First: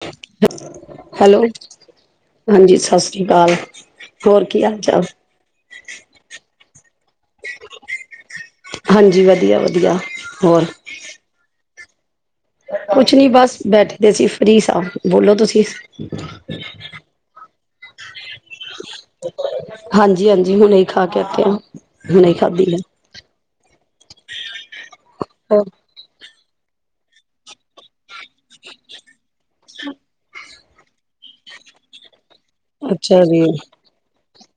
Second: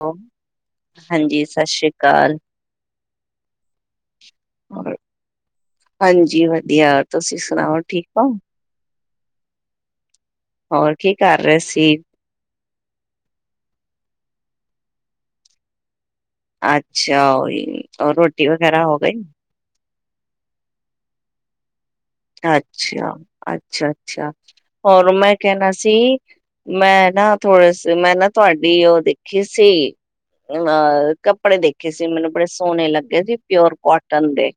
[unintelligible] Hello ਹਾਂਜੀ ਸਤਿ ਸ੍ਰੀ ਅਕਾਲ [unintelligible] ਸਤਿ ਸ਼੍ਰੀ ਅਕਾਲ [unintelligible] ਹੋਰ ਕੀ ਹਾਲ ਹੋਰ ਚਾਲ ਹਾਂਜੀ ਵਧੀਆ ਤੁਸੀਂ ਸੁਣਾਓ ਠੀਕ ਹੋ [inaudible] ਹਾਂਜੀ ਵਧੀਆ ਵਧੀਆ [unintelligible] ਹੋਰ ਕੀ ਕਰ ਰਹੇ ਸੀ [unintelligible] ਕੁਛ ਨੀ ਬਸ ਬੈਠੇਦੇ ਸੀ ਫਰੀ ਸਾਹਿਬ ਬੋਲੋ ਤੁਸੀਂ [unintelligible] ਅੱਛਾ [unintelligible] ਹੋਰ ਰੋ [unintelligible] ਟੀ ਵਗੈਰਾ ਹੋ ਗਈ [unintelligible] ਹਾਂਜੀ ਹਾਂਜੀ ਹੁਣ ਇਹ ਖਾ ਕੇ ਆਖੇਿਆ [unintelligible] ਅੱਛਾ ਅੱਛਾ ਅੱਛਾ ਹੋਰ ਮੈਂ ਕਹਿਣਾ ਸੀ [unintelligible] ਮੈਂ ਨਾ ਥੋੜੇ ਸੇ ਮਿਹਨਤ [unintelligible] ਤੁਹਾਡੀ ਉਹ ਦੇਖੀ ਸੀ [unintelligible] ਅਹ ਕੱਪੜੇ ਦੇਖੇ ਸੀ ਮੈਨੂੰ [unintelligible] ਕੱਪੜੇ ਸੋਹਣੇ ਲੱਗੇ ਅੱਛਾ ਸੀ ਜੀ ਪਿਓਰ ਕੋਟਨ ਦੇ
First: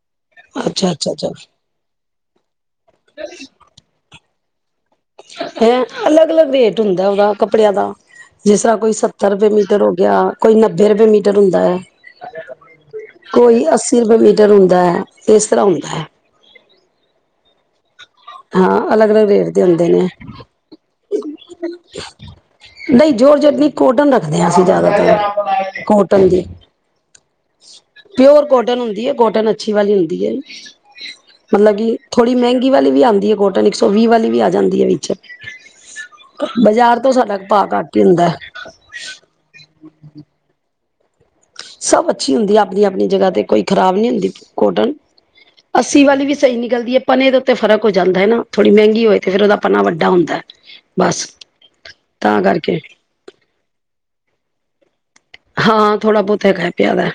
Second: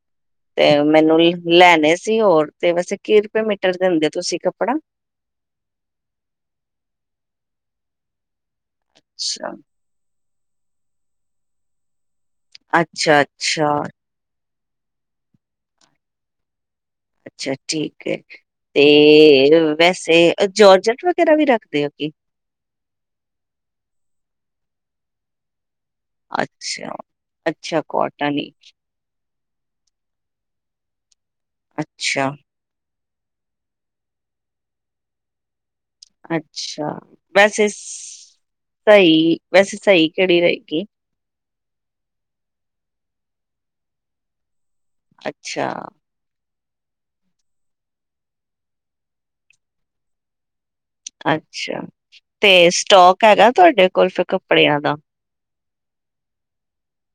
[unintelligible] ਤੇ ਅੱਛਾ ਅੱਛਾ ਮੈਨੂੰ ਅੱਛਾ ਲੈਣੇ [unintelligible] ਅਸੀਂ ਹੋਰ [unintelligible] ਤੇ ਵੈਸੇ ਕੀਹ ਰੁਪਏ ਮਟਰ ਦਿੰਦੇ ਤੁਸੀਂ [inaudible] ਆਪੜ [unintelligible] ਹੈਂ ਅਲੱਗ ਅਲੱਗ ਰੇਟ ਹੁੰਦਾ ਉਹਦਾ ਕੱਪੜਿਆਂ ਦਾ [unintelligible] ਜਿਸ ਤਰ੍ਹਾਂ ਕੋਈ ਸੱਤਰ ਰੁਪਏ ਅੱਛਾ ਮੀਟਰ ਹੋ ਗਿਆ [unintelligible] ਕੋਈ ਨੱਬੇ ਰੁਪਏ ਮੀਟਰ ਹੁੰਦਾ ਹੈ ਅੱਛਾ [inaudible] ਕੋਈ ਅੱਛਾ ਅਸੀਿਰ ਵਵੇ ਹੁੰਦਾ ਹੈ, ਇਸ ਤਰ੍ਹਾਂ ਹੁੰਦਾ ਹੈ। ਸੱਚੀ। ਹਾਂ ਤੇ ਅਲੱਗ ਅਲੱਗ ਰੇਟ ਦੇ ਹੁੰਦੇ ਨੇ ਵੈਸੇ ਜੋਰਜਟ ਵਗੈਰਾ ਵੀ ਰੱਖਦੇ ਹੋ ਕਿ? ਨਹੀ, ਜੋਰਜਟ ਨਹੀਂ। ਕਾਟਨ ਰੱਖਦੇ ਹਾਂ ਅਸੀਂ ਜ਼ਿਆਦਾਤਰ। ਕਾਟਨ ਦੀ। ਅੱਛਾ, ਅੱਛਾ ਪਿਓਰ ਹੀ ਕੋਟਨ ਹੁੰਦੀ ਹੈ, ਕੋਟਨ ਅੱ। ਅੱਛੀ ਵਾਲੀ ਹੁੰਦੀ ਹੈ। ਮਤਲਬ ਕਿ ਅੱਛਾ, ਥੋੜ੍ਹੀ ਮਹਿੰਗੀ ਵਾਲੀ ਵੀ ਆਉ ਕਾਟਨ ਇੱਕ ਸੌ ਵੀਹ ਵਾਲੀ ਵੀ ਆ ਜਾਂਦੀ ਹੈ ਵਿੱਚ। ਅੱਛਾ, ਬਾਜ਼ਾਰ ਤੋਂ ਸਾਡਾ ਭਾਅ ਵੈਸੇ ਘੱਟ ਹੀ ਹੁੰਦਾ ਸਹੀ ਵੈਸੇ ਸਹੀ ਕਿਹੜੀ ਰਹੇਗੀ? ਸਭ ਅੱਛੀ ਹੁੰਦੀ ਆਪਣੀ-ਆਪਣੀ ਜਗ੍ਹਾ ਤੇ। ਕੋਈ ਖ਼ਰਾਬ ਨੀ ਹੁੰਦੀ। ਕੋਟਨ ਅੱਛਾ, ਅੱਸੀ ਵਾਲੀ ਵੀ ਸਹੀ ਨਿਕਲਦੀ ਐ। ਪਣੇ ਦੇ ਉੱਤੇ ਫਰਕ ਹੋ ਜਾਂਦਾ ਹੈ ਹਨਾ ਥੋੜੀ ਮਹਿੰਗੀ ਹੋਏ ਤੇ ਫਿਰ ਉਹਦਾ ਪਨਾ ਵੱਡਾ ਹੁੰਦਾ ਹੈ। ਅੱਛਾ ਤੇ ਸਟੋਕ ਹੈਗਾ ਤੁਹਾਡੇ ਕੋਲ ਫ? ਕੱਪੜਿਆਂ ਦਾ। ਹਾਂ, ਥੋੜਾ ਬਹੁਤ ਹੈਗਾ ਪਿਆਦਾ।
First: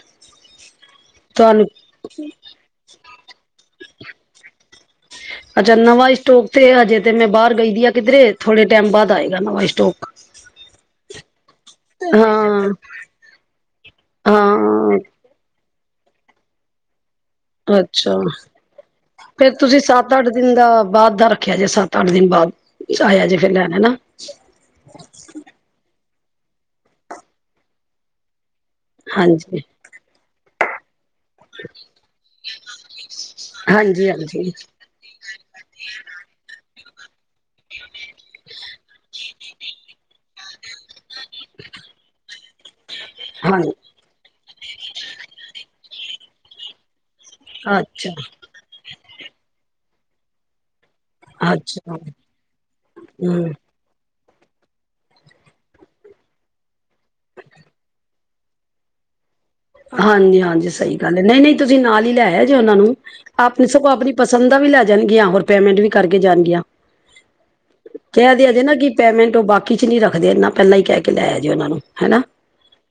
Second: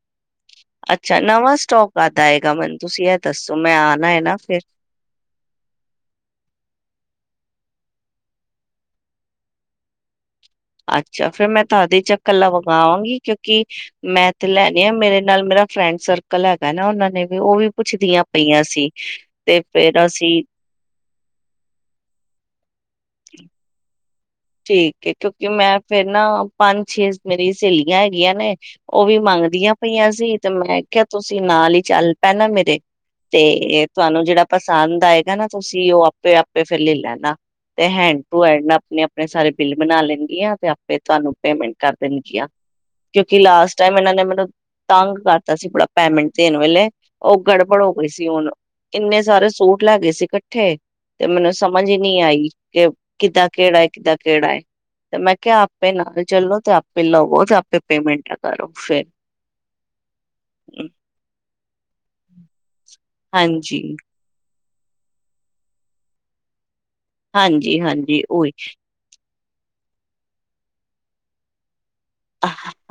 ਅੱਛਾ ਨਵਾਂ ਤੁਹਾਨੂੰ ਸਟੋਕ ਕੱਢ ਆਏਗਾ ਮੈਨੂੰ ਤੁਸੀਂ ਇਹ? ਹੈ ਨਾ ਫਿਰ ਅੱਛਾ, ਨਵਾਂ ਸਟੋਕ ਤੇ ਹਜੇ ਤੇ ਮੈਂ ਬਾਹਰ ਗਈ ਦੀ ਆ। ਕਿਧਰੇ ਥੋੜੇ ਟਾਈਮ ਬਾਅਦ ਆਏਗਾ ਨਵਾਂ ਸਟੋਕ। ਅੱਛਾ ਫੇਿਰ ਮੈਂ ਤੁਹਾਦੇ ਚ ਕੱਲਾ ਹਾਂ ਮੰਗਾਵਾਂਗੀ ਕਿਉਂਕਿ ਮੈਂ ਤੇ ਲੈਣੇ ਆ ਹਾਂ ਮੇਰੇ ਨਾਲ ਮੇਰਾ [inaudible] ਫਰੈਂਡ ਸਰਕਲ ਹੈਗਾ ਨਾ ਉਹਨਾਂ ਨੇ? ਵੀ ਉਹ ਵੀ ਅੱਛਾ, ਪੁੱਛਦੀਆਂ ਪਈਆਂ ਸੀ। ਫੇਰ ਤੇ ਤੁਸੀਂ ਸੱਤ ਅੱਠ ਅਸੀਂ ਦਿਨ ਦਾ ਬਾਅਦ ਦਾ ਰੱਖਿਆ ਜੇ ਸੱਤ ਅੱਠ ਦਿਨ ਬਾਅਦ? ਆਇਆ ਜੇ ਫਿਰ ਲੈਣਾ ਹਨਾ। ਠੀਕ ਹੈ, ਕਿਉਂਕਿ ਮੈਂ ਫਿਰ। ਨਾ, ਪੰਜ ਛੇ ਮੇਰੀਆਂ ਸਹੇਲੀਆਂ ਹੈਗੀਆਂ ਨੇ। ਉਹ ਵੀ ਹਾਂਜੀ ਮੰਗਦੀਆਂ ਪਈਆਂ ਸੀ। ਤੇ ਮੈਂ ਕਿਹਾ। ਤੁਸੀਂ ਨਾਲ ਹੀ ਚੱਲ ਫਿਰ ਲੈ ਹਾਂਜੀ ਹਾਂਜੀ ਲੈਣਾ, ਤੇ ਹੈਂਡ ਟੂ ਹੈਂਡ ਆਪਣੇ ਆਪਣੇ ਸਾਰੇ ਬਿੱਲ ਬਣਾ ਲੈਣ ਆ, ਤੇ ਆਪੇ ਤੁਹਾਨੂੰ ਪੇਮੈਂਟ ਕਰ ਦੇਣਗੀਆਂ, ਕਿਉਂਕਿ ਹਾਂ ਲਾਸਟ ਟਾਈਮ ਇਹਨਾਂ ਨੇ ਮੈਨੂੰ ਤੰਗ ਕਰਤਾ ਸੀ ਬੜਾ, ਪੈਮੈਂਟ ਦੇਣ ਵੇਲੇ। ਉਹ ਗੜਬੜ ਹੋ ਗਈ ਅੱਛਾ ਸੀ, ਹੁਣ ਇੰਨੇ ਸਾਰੇ ਸੂਟ ਲੈ ਗਏ ਸੀ ਇਕੱਠੇ ਤੇ ਮੈਨੂੰ ਸਮਝ ਅੱਛਾ ਨੀ ਆਈ ਕਿ ਕਿੱਦਾਂ ਹੂੰ ਕਿਹੜਾ [unintelligible] ੱਦਾਂ ਕਿਹੜਾ ਹੈ ਤੇ ਮੈਂ ਕਿਹਾ ਆਪੇ ਨਾਲ ਚੱਲੋ ਤੇ ਆਪੇ ਲਵੋ ਤੇ ਆਪੇ ਪੇਮੈਂਟ ਕਰੋ ਫਿਰ [unintelligible] ਹਾਂਜੀ ਹਾਂਜੀ ਸਹੀ ਗੱਲ ਹੈ ਨਹੀਂ ਨਹੀਂ ਤੁਸੀਂ ਨਾਲ ਹੀ ਲੈਆ ਜੇ ਉਹਨਾਂ ਨੂੰ ਆਪ ਸੋਂ ਹਾਂਜੀ ਆਪਣੀ ਪਸੰਦ ਦਾ ਵੀ ਲੈ ਜਾਣਗੀਆਂ ਹੋਰ ਪੇਮੈਂਟ ਵੀ ਕਰਕੇ ਜਾਣਗੀਆਂ ਹਾਂਜੀ ਹਾਂਜੀ ਕਹਿ ਉਹੀ ਦਜੇ ਨਾ ਕਿ ਪੈਮੈਂਟ ਉਹ ਬਾਕੀ ਚ ਨੀ ਰੱਖਦੇ ਇਨਾ ਪਹਿਲਾਂ ਹੀ ਕਹਿ [unintelligible] ਲਾਇਆ ਜੇ ਉਹਨਾਂ ਨੂੰ ਹਨਾ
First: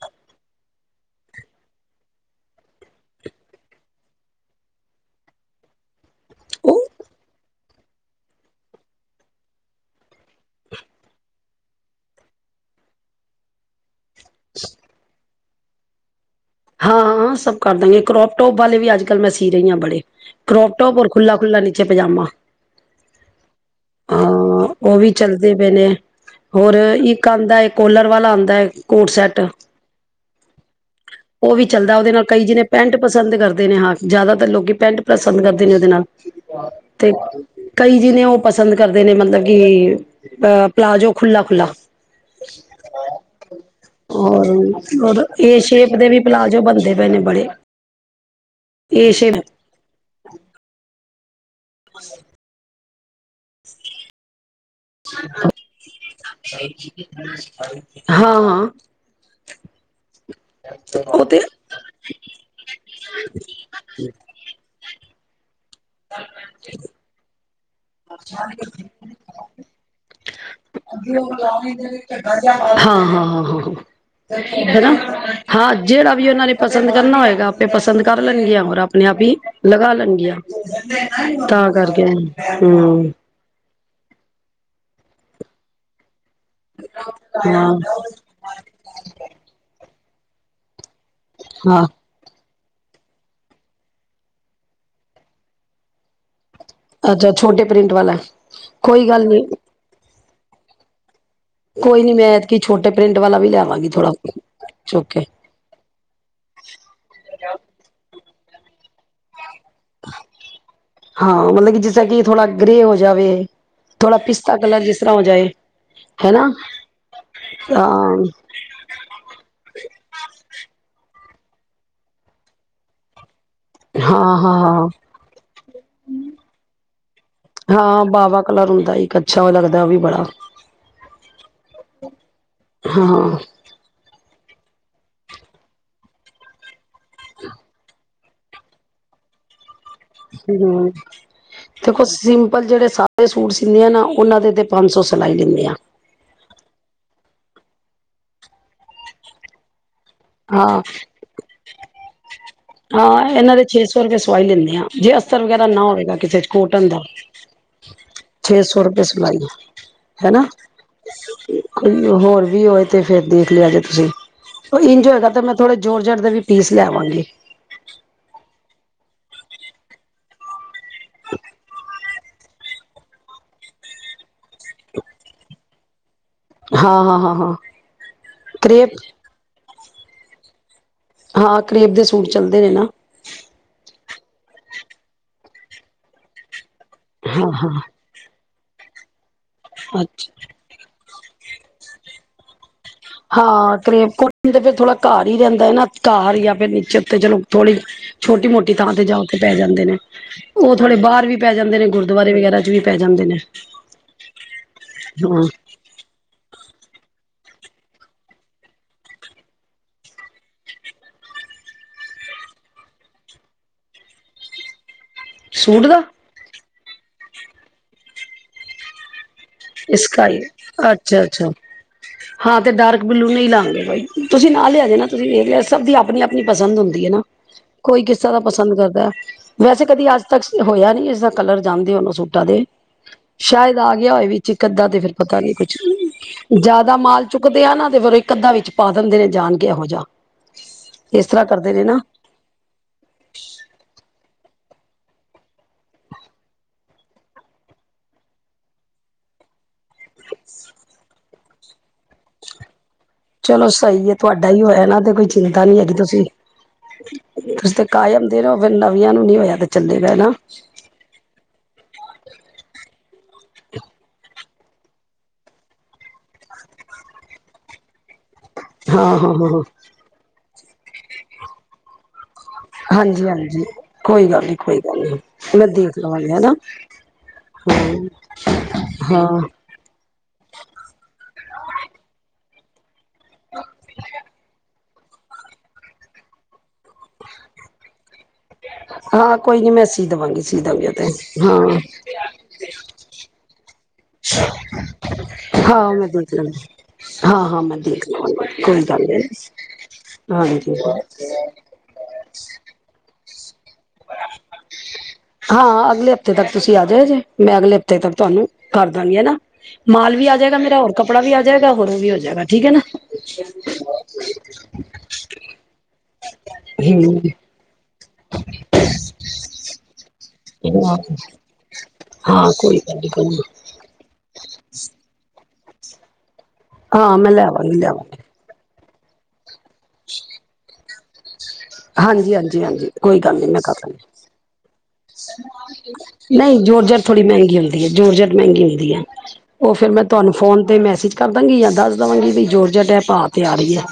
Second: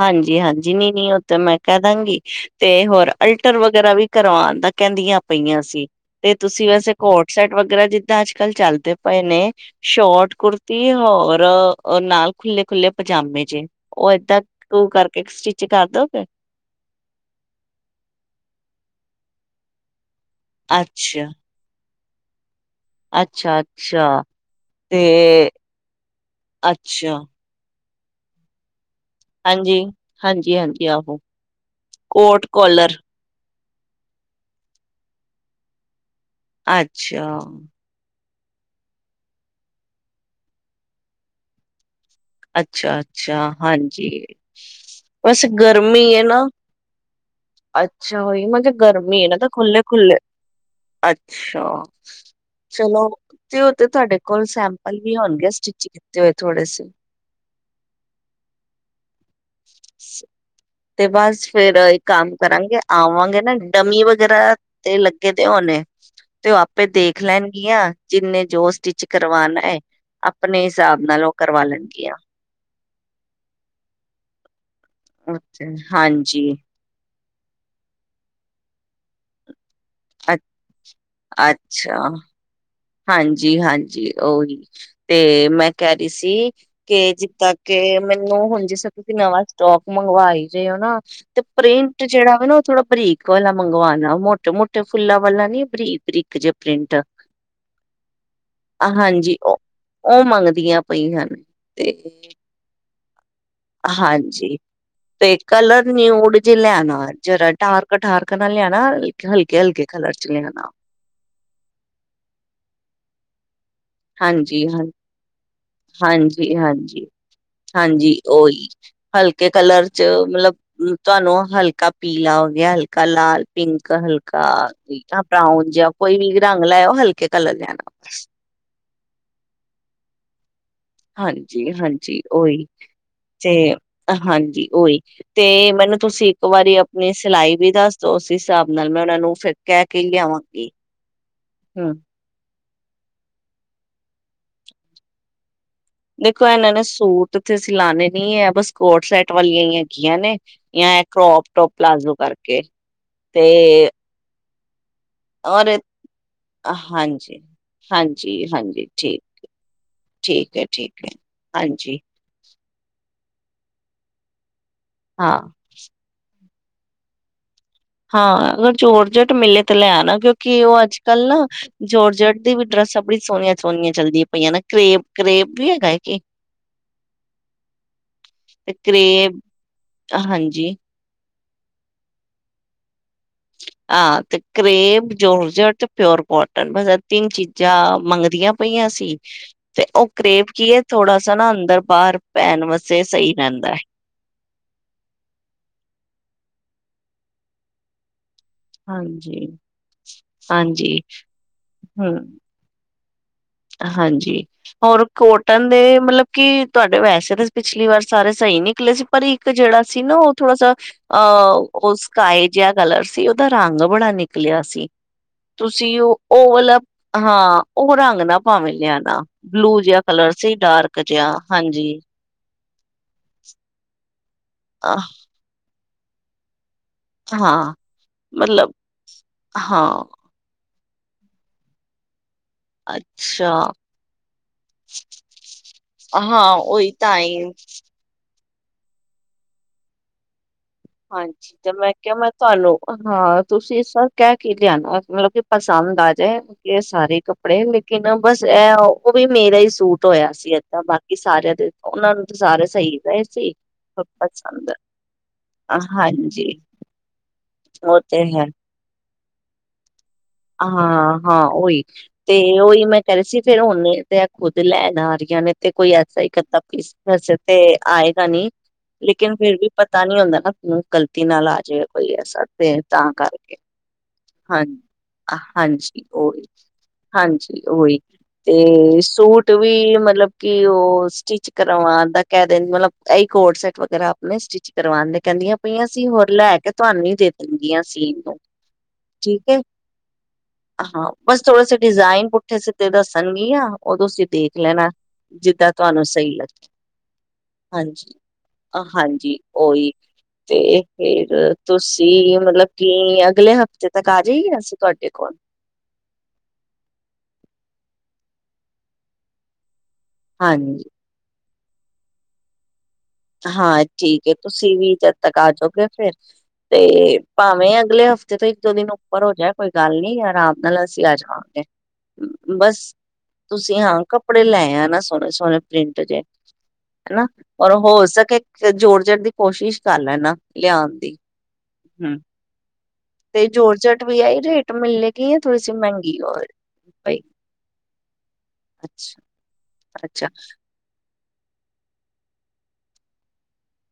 ਹਾਂਜੀ ਹਾਂਜੀ ਨੀ ਨੀ ਤੇ ਮੈਂ ਕਹਿ ਦਾਂਗੀ ਤੇ ਹੋਰ ਅਲਟਰ ਵਗੈਰਾ ਵੀ ਕਰਵਾਉਣ ਦਾ ਕਹਿੰਦੀਆਂ ਪਈਆਂ ਸੀ ਤੇ ਤੁਸੀਂ ਉਹ ਵੈਸੇ ਕੋਟ ਸਡ ਵਗੈਰਾ ਜਿੱਦਾਂ ਅੱਜ ਕੱਲ ਚੱਲਦੇ ਪਏ ਨੇ ਸ਼ੋਟ ਕੁੜਤੀ ਹੋਰ ਨਾਲ ਖੁੱਲੇ ਖੁੱਲੇ ਪਜਾਮੇ ਜੇ ਉਹ ਏਦਾਂ ਉਹ ਕਰਕੇ ਸਿਚ [unintelligible] ਚ ਕਰਦੋ ਫ ਹਾਂ ਸਭ ਕਰ ਦਾਂਗੇ ਕਰੋਪ ਟੋਪ ਵਾਲੇ ਵੀ ਅੱਜ ਕੱਲ੍ਹ ਮੈਂ ਸੀ ਰਹੀ ਹਾਂ ਬੜੇ ਕਰੋ ਟੋਪ ਰ ਅੱਛਾ, ਖੁਲਾ ਖੁੱਲਲਾ ਨੀਾ ੇ ਪਜਾਮਾ [unintelligible] ਅੱਛਾ-ਅੱਛਾ ਹਾਂ ਉਹ ਵੀ ਤੇ ਚੱਲਦੇ ਪਏ ਨੇ ਹੋਰ ਅੱਛਾ ਇੱਕ ਆਦਾ ਇੱਕ ਕੋਲਰ ਵਾਲਾ ਆਉਂਦਾ ਹੈ ਕੋਟਸੈਟ ਹਾਂਜੀ ਹਾਂਜੀ ਉਹ ਵੀ ਚੱਲਦਾ ਉਹਦੇ ਨਾਲ ਕਈ ਜਿੇ ਪੈਂਟ ਪਸੰਦ ਕਰਦੇ ਦੇ ਨੇ ਹਾਂ ਜ਼ਿਆਦਾਤਰ ਲੋਕ ਪੈਂਟ ਪਸੰਦ ਕਰਦੇ ਨੇ ਉਹਦੇ ਨਾਲ [inaudible] ਤੇ ਅੱਛਾ। ਕਈ ਜਿਨੇ ਉਹ ਪਸੰਦ ਕਰਦੇ ਨੇ ਮਤਲਬ ਕਿ ਅਹ ਪਲਾਜ਼ੋ ਖੁਲਾ ਖੁ੍ਹਲਾ [unintelligible] ਅੱਛਾ ਅੱਛਾ ਹਾਂਜੀ ਔਰ ਔਰ ਬਸ ਏ ਗਰਮ ਸ਼ੇਪ ਦੇ ਗਮੀ ਵੀ ਹੈ ਨਾ ਪਲਾਜ਼ੋ ਬਣਦੇ ਪਏ ਨੇ ਬੜੇ ਅੱਛਾ ਹੋਈ ਏ ਗਰਮੀ ਹੈ ਸ਼ੇਪ ਨਾ ਤਾਂ ਖੁੱਲਲੇ ਖੁੱਲਲੇ ਅੱਛਾ ਚਲੋ ਤੇ ਉਹ ਤੇ ਤੁਹਾਡੇ ਕੋਲ ਸੈਂ ਪਵ ਹੋਣਗੇ ਸਟਿਚ ਕੀਤੇ ਹੋਏ ਥੋੜੇ ਸ ਹਾਂ ਹਾਂ [unintelligible] ਤੇ ਬਸ ਫੇਰ ਇੱਕ ਕੰਮ ਕਰਾਂਗੇ ਆਵਾਂਗੇ ਨਾ ਡਮੀ ਵਗੈਰਾ ਤੇ ਲੱਗੇ ਤੇ ਹੋਣੇ ਤੇ ਉਹ ਆਪੇ ਦੇਖ ਲੈ [unintelligible] ੀਆਂ ਜਿੰਨੇ ਜੋ ਸਟਿਚ ਕਰਵਾਣਾ ਹੈ ਆਪਣੇ ਹਿਸਾਬ ਨਾਲ ਉਹ ਕਰਵਾ ਲੈਣਗੀਆਂ ਹਾਂ ਹਾਂ ਹਾਂ ਹਾਂ ਹੈਨਾ ਅੱਛਾ, ਹਾਂ ਜਿਹੜਾ ਵੀ ਹਾਂਜੀ ਉਹਨਾਂ ਨੇ ਪਸੰਦ ਕਰਨਾ ਹੋਏਗਾ ਆਪੇ ਪਸੰਦ ਕਰ ਲੈਣਗਿਆ ਹੋਰ ਆਪਣੇ ਆਪ ਹੀ ਲਗਾ ਲਣਗੀਆਂ ਤਾਂ ਕਰਕੇ [inaudible] ਹਾਂਜੀ ਹਾਂਜੀ ਓਹੀ ਤੇ ਮੈਂ ਕਹਿ ਰਹੀ ਸੀ ਜਿਤਾ ਹਾਂ ਕੇ ਮੈਨੂੰ ਹੁਣ ਜਿਸ ਤਰ ਤੁਸੀਂ ਨਵਾਂ ਸਟੋਕ ਮੰਗਵਾਈ ਜੇ ਉਹ ਨਾ ਤੇ ਹਾਂ ਪ੍ਰਿੰਟ ਜਿਹੜਾ ਵੇ ਨਾ ਥੋੜਾ ਬਰੀਕ ਵਾਲਾ ਮੰਗਵਾਉਣਾ ਮੋਟੇ ਮੋਟੇ ਫੁੱਲਾਂ ਵਾਲਾ ਨੀ ਬਰੀਕ ਬਰੀਕ ਜੇ ਪ੍ਰਿੰਟ ਅੱਛਾ ਛੋਟੇ ਪ੍ਰਿੰਟ ਵਾਲਾ ਕੋਈ ਗੱਲ ਹਾਂਜੀ ਨੀ ਉਹ ਉਹ ਮੰਗਦੀਆਂ ਪਈਆਂ ਹਨ ਤੇ ਕੋਈ ਨੀ ਮੈਂ ਐਤਕੀ ਛੋਟੇ ਪ੍ਰਿੰਟ ਵਾਲਾ ਵੀ ਲਿਆਵਾਂਗੀ ਥੋੜਾ ਹਾਂਜੀ ਚੁੱਕ ਕੇ ਤੇ ਕਲਰ ਨਿਊਡ ਜਿ ਲਿਣਾ ਜਿਆਦਾ ਡਾਰਕ ਡਾਰਕ ਕਲਰ ਲਿਆਣਾ ਹਲਕੇ ਹਲਕੇ ਕਲਰ ਚ ਲੈਣਾ ਹਾਂ ਮਤਲਬ ਕਿ ਜਿਸ ਤਰ੍ਹਾਂ ਕਿ ਥੋੜਾ ਗ੍ਰੇਅ ਹੋ ਜਾਵੇ ਇਹ ਹਾਂਜੀ ਹਾਂ ਹੈਨਾ ਹਾਂਜੀ ਹਾਂਜੀ ਹਾਂ ਹਾਂਜੀ ਉਓਹੀ ਹਲਕੇ ਕਲਰ ਚ ਮਤਲਬ ਤੁਹਾਨੂੰ ਹਲਕਾ ਪੀਲਾ ਹੋ ਗਿਆ ਹਲਕਾ ਲਾਲ ਪਿੰਕ ਹਾਂ ਹਾਂ ਹਲਕਾ ਹਾਂ ਬਰਾਊਨ ਜਾਂ ਕੋਈ ਵੀ ਰੰਗ ਲੈਓ ਹਲਕੇ ਕਲਰ ਲੈਣਾ ਹਾਂ ਬਸ ਬਾਵਾ ਕਲਰ ਹੁੰਦਾ ਇੱਕ ਅੱਛਾ ਉਹ ਲੱਗਦਾ ਉਹ ਵੀ ਬੜਾ ਹਾਂਜੀ ਹਾਂਜੀ ਓਹੀ ਹਾਂ ਤੇ ਹਾਂਜੀ ਓਹੀ ਤੇ ਮੈਨੂੰ ਤੁਸੀਂ ਇੱਕ ਵਾਰੀ ਆਪਣੀ ਸਿਲਾਈ ਵੀ ਦੱਸ ਦੋ ਉਸ ਹਿਸਾਬ ਨਾਲ ਮੈਂ ਉਹਨਾਂ ਨੂੰ ਫਿਰ ਕਹਿ ਕੇ [unintelligible] ਲਿਆਵਾਂਗੀ ਤੇ ਹਮ ਕੁਛ ਸਿਮ ਲ ਜਿਹੜੇ ਸਾਦੇ ਸੂਟ ਸਿਂਦੇ ਆ ਨਾ ਉਹਨਾਂ ਦੇ ਤੇ ਪੰਜ ਸੌ ਸਿਲਾਈ ਲੈਂਦੇ ਆ ਦੇਖੋ ਇਹਨਾਂ ਨੇ ਸੂਟ ਤੇ ਸਿਲਾਣੇ ਨਹੀਂ ਹੈ ਬਸ ਕੋਟ ਸੈਟ ਵਾਲੀਆਂ ਹੀ ਹੈ ਹੈਗਿਆ ਨੇ ਹਾਂ ਜਾਂ ਇਹ ਕਰੋਪ ਟੋਪ ਪਲਾਜ਼ੋ ਕਰਕੇ ਹਾਂ ਤੇ ਇਹਨਾਂ ਦੇ ਛੇ ਸੌ ਰੁਪਏ ਸਵਾਈ ਲੈਂਦੇ ਆ ਜੇ ਅਸਤਰ ਵਗੈਰਾ ਔਰ ਨਾ ਹੋਵੇਗਾ ਕਿਸੇ ਕੋਟਨ ਦਾ ਹਾਂਜੀ, ਹਾਂਜੀ, ਛੇ ਸੌ ਹਾਂਜੀ ਰੁਪਏ ਠੀਕ, ਸਲਾਈ ਹੈਨਾ ਠੀਕ ਹੈ, ਠੀਕ ਹੈ। ਹਾਂਜੀ, ਕੋਈ ਹੋਰ ਵੀ ਹੋਏ ਤੇ ਫੇਰ ਦੇਖ ਲਿਆ ਜੇ ਤੁਸੀਂ ਇੰਝ ਹੋਇਗਾ ਹਾਂ। ਤੇ ਮੈਂ ਥੋੜੇ ਜੋਰਜਟ ਦੇ ਵੀ ਪੀਸ ਲੈਵਾਂਗੇ ਹਾਂ ਅਗਰ ਜੋਰਜਟ ਮਿਲੇ ਤਾਂ ਲੈਣਾ ਕਿਉਂਕਿ ਉਹ ਅੱਜ ਕੱਲ੍ਹ ਨਾ ਜੋਰਜਟ ਦੀ ਵੀ ਡਰੈੱਸਾਂ ਬੜੀ ਸੋਹਣੀਆਂ ਸੋਹਣੀਆਂ ਚੱਲਦੀਆਂ ਪਈਆਂ ਨਾ ਕਰੇਬ ਕਰੇਬ ਵੀ ਹੈਗਾ ਹੈ ਕਿ ਹਾਂ ਹਾਂ ਹਾਂ ਹਾਂ ਤੇ ਕ੍ਰੇਪ ਕਰੇਬ ਹਾਂਜੀ ਹਾਂ ਕਰੀਬ ਦੇ ਸੂਟ ਚੱਲਦੇ ਨੇ ਨਾ ਹਾਂ ਤੇ ਕਰੇਬ ਜੋਰ ਜਰ ਤੇ ਪਿਓਰ ਪੋਟ ਸ ਤਿੰਨ ਹਾਂ ਹਾਂ ਚੀਜ਼ਾਂ ਮੰਗਦੀਆਂ [unintelligible] ਪਈਆਂ ਸੀ [unintelligible] ਤੇ ਉਹ ਅੱਛਾ ਕਰੇਬ ਕੀ ਹੈ [unintelligible] ਥੋੜਾ ਸ ਨਾ ਅੰਦਰ ਬਾਹਰ ਪੈਣ ਵਾਸਤੇ ਸਹੀ ਰਹਿੰਦਾ। ਹਾਂ ਹੈ। ਕਰੇ ਫਿਰ ਥੋੜਾ ਘਰ ਹੀ ਰਹਿੰਦਾ ਨਾ ਘਾਹਰ ਹੀ ਜਾਂ ਫਿਰ ਨ [inaudible] ਚੇਤੇ ਚਲੋ ਥੋੜ੍ਹੀ [unintelligible] ਛੋਟੀ ਮੋਟੀ ਥਾਂ ਤੇ ਜਾ ਉਥੇ ਹਾਂਜੀ, ਪੈ ਜਾਂਦੇ ਨੇ ਉਹ ਥੋੜੇ ਹਾਂਜੀ, ਬਾਹਰ ਵੀ ਪੈ ਜਾਂਦੇ ਨੇ ਹੂੰ। ਗੁਰਦੁਆਰੇ ਵਗੈਰਾ ਚ ਵੀ [unintelligible] ਪੈ ਜਾਂਦੇ ਨੇ [unintelligible] ਹਾਂਜੀ ਹੋਰ ਹਾਂ ਕੋਟਨ ਦੇ ਮਤਲਬ [unintelligible] ਕਿ ਤੁਹਾਡੇ ਵੈਸੇ ਤਾਂ ਪਿਛਲੀ ਵਾਰ ਸਾਰੇ ਸਹੀ ਨਿਕਲੇ ਸੀ ਪਰ ਇੱਕ ਜਿਹੜਾ ਸੀ ਨਾ ਉਹ ਥੋੜਾ ਸ ਅਹ ਉਹ ਸਕਏ ਜਿਹਾ ਕਲਰ ਸੀ ਉਹਦਾ ਰੰਗ ਬੜਾ ਨਿਕਲਿਆ ਸੀ [unintelligible] ਸੂਟ ਤੁਸੀਂ ਦਾ ਉਹ ਉਹ ਵਾਲਾ ਹਾਂ ਉਹ ਰੰਗ ਨਾ [unintelligible] ਾਂ ਮਿਲਿਆ ਨਾ ਬਲੂ ਜਿਹਾ ਕਲਰ ਸਕਾਈ ਸੀ ਡਾਰਕ ਅੱਛਾ ਜਿਹਾ ਅੱਛਾ ਹਾਂਜੀ [unintelligible] ਹਾਂ ਤਾਂ ਡਾਰਕ ਬਲੂ ਨਹੀਂ ਲਵਾਂਗੇ ਬਾਈ ਤੁਸੀਂ ਨਾ ਲਿਆ ਅ ਦੇਣਾ ਤੁਸੀਂ ਮੇ ਲਿਆ ਸਭ ਦੀ ਆਪ [unintelligible] ਆਪਣੀ ਆਪਣੀ ਪਸੰਦ ਹੁੰ ਹਾਂ ਕੋਈ ਕਿਸ ਤਰ ਦਾ ਮਤਲਬ ਪਸੰਦ ਕਰਦਾ ਵੈਸੇ ਹਾਂ ਕਦੀ ਅੱਜ ਤੱਕ ਹੋਇਆ ਨਹੀਂ [unintelligible] ਇਸਦਾ ਕਰ ਜਾਂਦੇ ਉਹਨੂੰ ਸੂਟ ਦੇ ਅੱਛਾ ਸ਼ਾਇਦ ਆ ਗਿਆ ਹੋਏ ਵੀ [unintelligible] ਅੱਧਾ ਤੇ ਫਿਰ ਪਤਾ ਨੀ ਕੁਛ ਹਾਂ ਉਹੀ ਜਿਆਦਾ ਤਾਂ ਮਾਲ ਹੀ ਚੁੱਕਦੇ ਆ ਨਾ ਤੇ ਫਿਰਰ ਕੱਧਾਂ ਵਿੱਚ ਪਾ ਦਿੰਦੇ ਨੇ ਜਾਣ ਕੇ ਇਹੋ ਜਿਹਾ ਇਸ ਤਰ੍ਹਾਂ ਹਾਂਜੀ ਤੇ ਕਰਦੇ ਨੇ ਮੈਂ ਨਾ ਕਿਹਾ ਮੈਂ ਤੁਹਾਨੂੰ ਹਾਂ ਤੁਸੀਂ ਇਸ ਕਹਿ [unintelligible] ਕੀ ਲਿਆਣਾ ਮਤਲਬ ਕਿ ਪਸੰਦ ਆ ਜਾਏ ਇਹ ਸਾਰੇ ਕੱਪੜੇ ਲੇਕਿਨ ਬਸ ਇਹ ਉਹ ਵੀ ਮੇਰਾ ਹੀ ਸੂਟ ਟ ਹੋਇਆ ਸੀ ਏਦਾਂ ਬਾਕੀ ਸਾਰਾਰੇ ਤੇ ਉਹਨਾਂ ਨੂੰ ਤਾਂ ਸਾਰੇ ਸਹੀ ਗਏ ਸੀ ਚਲੋ ਸਹੀ ਹੈ ਤੁਹਾਡਾ ਪਸੰਦ ਹੋਨਾਂ ਤੇ ਕੋਈ ਚੀ [inaudible] ਪਾਂ ਨੀ ਹੈਗੀ ਤੁਸੀਂ ਹਾਂਜੀ ਤੁਸੀਂ ਤੇ ਉਹ ਕਾਇਮ ਦੇ ਹੈ ਰ ਹੋ ਫਿਰ ਨਵੇ [unintelligible] ਨੂੰ ਨਹੀਂ ਹੋਇਆ ਤੇ ਚੱਲੇ ਹਾਂ ਹਾਂ ਓਹੀ ਤੇ ਉਹੀ ਮੈਂ ਕਹਿ ਰਹੀ ਸੀ ਫਿਰ ਉਹਨੇ ਤੇ ਖੁੱਦ ਲੈਣ ਆ ਰਹੀਆਂ ਨੇ ਤੇ ਕੋਈ ਐਸਾ ਹੀ ਅੱਧਾ ਪੀਸ ਤੇ ਆਏ ਪਤਾ ਨੀ ਹਾਂ ਹਾਂ ਲੇਕਿਨ ਹਾਂ ਫੇਿਰ ਹਾਂ ਵੀ ਪਤਾ ਨੀ ਹੁੰਦਾ ਨਾ ਗ਼ਲਤੀ ਨਾਲ ਆ ਜਾਵੇਏ ਕੋਈ ਐਸਾ ਤੇ ਤਾਂ ਹਾਂਜੀ ਕਰਕੇ ਹਾਂਜੀ ਕੋਈ ਗੱਲ ਨੀ ਹਾਂ ਕੋਈ ਗੱਲ ਨੀ ਮੈਂ ਦੇਖ ਹਾਂਜੀ ਲਵਾਂਗੀ ਓਹੀ ਹਨਾ ਹਾਂਜੀ ਉਓਹੀ ਹਾਂ ਤੇ ਹਾਂ ਸੂਟ ਵੀ ਮਤਲਬ ਕਿ ਉਹ ਸਟਿਚ ਕਰਾਵਾਂ ਦਾ ਕਹਿ ਰੈਣ ਬਲਬ ਇਹਈ ਕੋਡ ਸੈਟ ਵਗੈਰਾ ਆਪਣੇ ਸਟਿਚਿੰਗ ਕਰਵਾਦੇ ਕਹਿੰਦੀਆਂ ਪਈਆਂ ਸੀ ਹੋਰ ਲੈ ਕੇ ਤੁਹਾਨੂੰ ਹੀ ਦੇ ਦੇਣਗੀਆਂ ਸੀਨ ਨੂੰ ਹਾਂ ਠੀਕ ਹੈ ਕੋਈ ਨੀ ਮੈਂ ਦੇਵਾਂਗੀ ਸੀ ਦੇਵਾਂਗੀ ਉਹ ਤੇ ਹਾਂ ਬਸ ਥੋੜਾ ਸ ਹਾਂ ਡਿਜ਼ਾਇਨ ਪੁੱਠੇ ਸਿੱਧੇ ਦੱਸਣਗੀਆਂ ਉਹ ਤੁਸੀਂ ਦੇਖ ਲੈਣਾ ਜਿਦਾ ਹਾਂ ਤੁਹਾਨੂੰ ਮੈਂ ਦੇਖ ਸਹੀ ਲਾਂਗੀ ਲੱਗੇ ਹਾਂ ਹਾਂ ਮੈਂ ਦੇਖ ਹਾਂਜੀ ਲਵਾਂਗੀ ਕੋਈ ਗੱਲ ਨੀ ਹਾਂਜੀ ਉਓਹੀ ਤੇ ਹਾਂਜੀ ਫੇਰ ਤੁਸੀਂ ਮਤਲਬ ਕੀ ਅਗਲੇ ਹਫ਼ਤੇ ਜੱਦ ਤੱਕ ਆ ਜਾਏ ਗੀ ਅਰਸ਼ ਹਾਂ ਅਗਲੇ ਹਫ਼ਤੇ ਤੱਕ ਤੁਸੀਂ ਆਜਾਏ ਜੇ ਮੈਂ ਅਗਲੇ ਹ ਤੇ ਤਾਂ ਤੁਹਾਨੂੰ ਕਰ ਦਾ ਗੀ ਹੈਣਾ ਮਾਲ ਵੀ ਆ ਜਾਏਗਾ ਮੇਰਾ ਹਾਂਜੀ ਹੋਰ ਕੱਪੜਾ ਵੀ ਆ ਜਾਏਗਾ ਹੋਰ ਵੀ ਹੋ ਜਾਏਗਾ ਠੀਕ ਹੈ ਨਾ ਹਾਂ ਠੀਕ ਹੈ ਤੁਸੀਂ ਵੀ ਜਦ ਤੱਕ ਆ ਜਾਓਗੇ ਫੇਿਰ ਤੇ ਹੂੰ ਭਾਵੇਂ ਅਗਲੇ ਹਫ਼ਤੇ ਦੇ ਇਕਦੋ ਦਿਨ ਉੱਪਰ ਹੋ ਜਾਏ ਕੋਈ ਗੱਲ ਨੀ ਯਾਰ ਏਨਾ ਹਾਂ ਕੋਈ ਬਸ ਗੱਲ ਨੀ ਕੋਈ ਗੱਲ ਤੁਸੀਂ ਹਾਂ ਕੱਪੜੇ ਲਏ ਆਣਾ ਸੋਹਣੇ ਸੋਹਣੇ ਪ੍ਰਿੰਟ ਜਹੇ ਹਾਂ ਮੈ ਲੈ ਆਵਾਂ ਗੀ ਲੈ ਆਵਾਂ ਗੀ ਇੱਕ ਜੋਰ ਜੜ ਦੀ ਕੋਸ਼ਿਸ਼ ਕਰ ਲੈਣਾ ਲਿਆਉਣ ਦੀਂਗ ਹਾਂਜੀ ਹਾਂਜੀ ਹਾਂਜੀ ਕੋਈ ਗੱਲ ਨੀ ਮੈਂ ਕਰ ਲਾ ਜੋਰਜਟ ਵੀ ਇਹੀ ਰੇਟ ਮਿਲੇਗੀ ਜਾਂ ਥੋੜੀ ਸੀ ਗੀਤ ਮਹਿੰਗੀ ਔਰ ੳਫਨਹੀਂ ਜੋਰਜਟ ਪਈ ਥੋੜ੍ਹੀ ਮਹਿੰਗੀ ਹੁੰਦੀ ਹੈ ਜੋਰਜਟ ਮਹਿੰਗੀ ਹੁੰਦੀ ਅੱਛਾ-ਅੱਛਾ ਹੈ ਫਿਰ ਮੈਂ ਤੁਹਾਨੂੰ ਫੋਨ ਤੇ ਮ ਠੀਕ ਕਰ ਦਾਂਗੀ ਯਾ ਦੱਸ ਦਵਾਂਗੀ ਭੀ ਜੋਰਜਟ ਏ ਪਾ ਤੇ ਆ ਰਹੀ ਹੈ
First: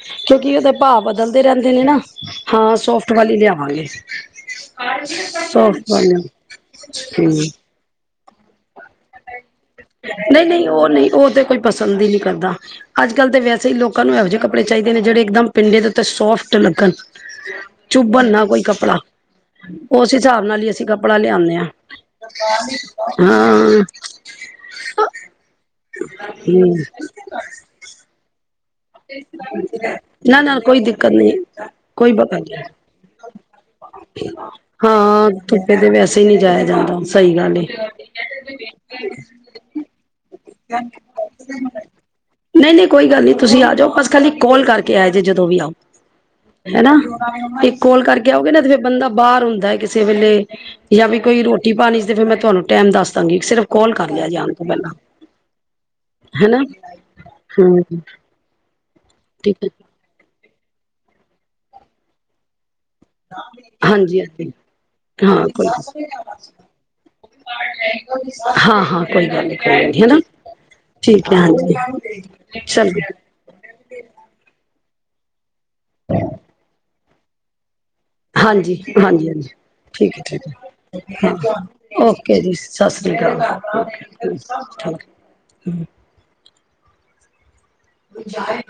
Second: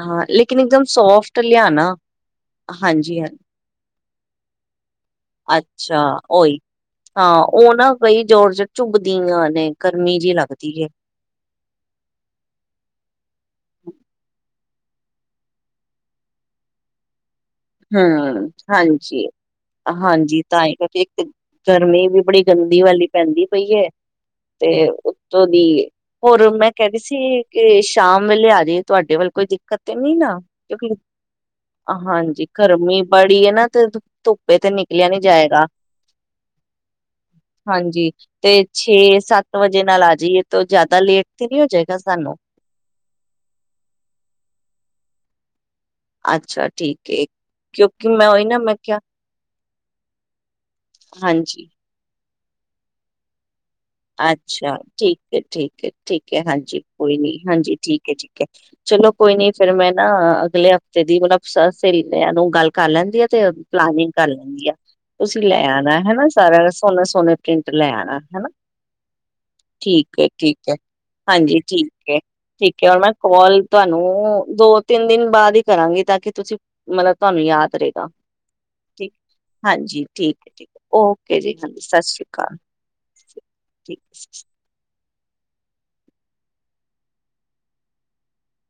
ਹਾਂ ਕਿਉਂਕਿ ਲੇਕਿਨ ਉਹਦੇ ਇੱਕਦਮ ਭਾਅ ਸੋਫਟ ਬਦਲਦੇ ਰਹਿੰਦੇ ਨੇ ਲਿਆਣਾ ਨਾ ਹਾਂ ਸੋਫਟ ਵਾਲੀ ਹਾਂਜੀ-ਹਾਂਜੀ ਲਿਆਵਾਂਗੇ ਸੋਫਟ ਅੱਛਾ ਵਾਲਮ ਬਈ [unintelligible] ਨਹੀਂ ਨਹੀਂ ਲੱਗਦੀ ਹੈ। ਉਹ ਨਹੀਂ ਉਹ ਤੇ ਕੋਈ ਪਸੰਦ ਹੀ ਨਹੀਂੀ ਕਰਦਾ ਅੱਜ ਕੱਲ੍ਹ ਤਾਂ ਵੈਸੇ ਹੀ ਲੋਕ ਲੋਕ ਨੂੰ ਇਹੋ ਜਹੇ ਕੱਪੜੇ ਚਾਦੇ ਨੇ ਜਿਹੜੇ ਇੱਕਦਮ ਪਿੰਡ ਦੇੱਤੇ ਸੋਫਟ ਲੱਗਣ ਚੁੱਭਣ ਨਾ ਹਮ ਕੋਈ ਕੱਪੜਾ ਹਾਂਜੀ ਉਸ ਹਾਂਜੀ ਹਿਸਾਬ ਨਾਲ ਤਾਂ ਹੀ ਅਸੀਂ ਕਰ ਕੱਪੜਾ ਇੱਕ ਲਿਆਨੇ ਆ ਗਰਮੀ ਵੀ ਬੜੀ ਗੰਦੀ ਵਾਲੀ ਪੈ ਜਾਂਦੀ ਪਈ ਹਾਂ ਹੈ ਤੇ ਉਤੋਂ ਦੀ ਹੋਰ ਮੈਂ ਹੂੰ ਕਹਦੀ ਸੀ ਕਿ ਸ਼ਾਮ ਵੇਲੇ ਆ ਜਾਹੀ ਨਾ ਨਾ ਕੋਈ ਦਿੱਕਤ ਨਹੀਂ ਕੋਈ ਬਕਤ ਹਾਂਜੀ ਨਹੀਂ ਗਰਮੀ ਬੜੀ ਹੈ ਨਾ ਤੇ ਧੁੱਪੇ ਤੇ ਨਿਕਲਿਆ ਨੀ ਹਾਂ ਜਾਏਗਾ ਧੁੱਪੇ ਤੇ ਵੈਸੇ ਹੀ ਨਹੀਂ ਜਾਇਆ ਜਾਂਦਾ ਸਹੀ ਗੱਲ ਏ ਹਾਂਜੀ ਤੇ ਛੇ ਸੱਤ ਵਜੇ ਨਾਲ ਆ ਜਾਈਏ ਤਾਂ ਜ਼ਿਆਦਾ ਲੇਟ ਤੇ ਨੀ ਹੋ ਜਾਏਗਾ ਸਾਨੂੰ ਜੋ ਬਸ ਖਾਲੀ ਕਾਲ ਕਰਕੇ ਆਏ ਜੇ ਜਦੋਂ ਵੀ ਆਓ ਅੱਛਾ ਹਨਾ ਠੀਕ ਹੈ। ਇੱਕ ਕੋਲ ਕਿਉਂਕਿ ਮੈਂ ਕਰਕੇ ਉਹੀ ਆਓਗੇ ਨਾ ਤੇ ਮੈਂ ਫੇਿਰ ਕਿਹਾ ਬੰਦਾ ਬਾਹਰ ਹੁੰਦਾ ਕਿਸੇ ਵੇਲੇ ਜਾਂ ਵੀ ਕੋਈ ਹਾਂਜੀ ਰੋਟੀ ਪਾਣੀ ਤੇ ਫਿਰ ਮੈਂ ਤੁਹਾਨੂੰ ਟਾਈਮ ਦੱਸ ਦਾਂਗੀ ਸਿਰਫ ਕਾਲ ਕਰ ਲਿਆ ਜਾਣ ਤੋਂ ਅੱਛਾ ਪਹਿਲਾਂ ਠੀਕ ਹੈ ਠੀਕ ਹੈ ਠੀਕ ਹੈ ਹਨਾ ਹਾਂਜੀ ਕੋਈ ਨੀ ਹਾਂਜੀ ਹਮ ਠੀਕ ਹੈ ਠੀਕ ਹੈ ਚਲੋ ਕੋਈ ਨੀ ਠੀਕ ਹੈ ਫੇਿਰ ਮੈਂ ਨਾ ਅਗਲੇ ਹਫ਼ਤੇ ਦੀ ਮਤਲਬ ਸਹੇਲੀਆਂ ਨੂੰ ਗੱਲ ਕਰ ਲੈਂਦੀ ਆ ਤੇ ਪਲਾਨਿੰਗ ਹਾਂਜੀ ਕਰ ਹਾਂਜੀ ਲੈਂਦੀ ਆ ਤੁਸੀਂ ਹਾਂ ਲੈ ਕੋਈ ਆਣਾ ਹਨਾ ਸਾਰਾ ਸੋਹਣੇ ਸੋਹਣੇ ਪ੍ਰਿੰਟ ਲੈ ਆਣਾ ਹਨਾ ਹਾਂ ਹਾਂ ਕੋਈ ਗੱਲ ਨੀ ਕੋਈ ਗੱਲ ਨੀ ਠੀਕ ਹਨਾ ਹੈ ਠੀਕ ਹੈ ਠੀਕ ਹੈ ਹਾਂਜੀ ਠੀਕ ਹੈ ਠੀਕ ਚਲੋ ਹੈ ਮੈਂ ਕੋਾਲ ਤੁਹਾਨੂੰ ਦੋ ਤਿੰਨ ਦਿਨ ਬਾਅਦ ਹੀ ਕਰਾਂਗੇ ਤਾਂ ਕਿ ਤੁਸੀਂ ਮਤਲਬ ਤੁਹਾਨੂੰ ਯਾਦ ਰਹੇ ਹਾਂਜੀ ਹਾਂਜੀ ਹਾਂਜੀ ਠੀਕ ਹੈ ਠੀਕ ਹੈ ਓਕੇ ਜੀ ਹਾਂਜੀ ਸਤਿ ਸ਼੍ਰੀ ਓਕੇ ਜੀ ਅਕਾਲ ਸਤਿ ਸ੍ਰੀ ਅਕਾਲ ਠੀਕ ਓਕੇ ਹੈ। ਕ ਹਮ ਜਾਏ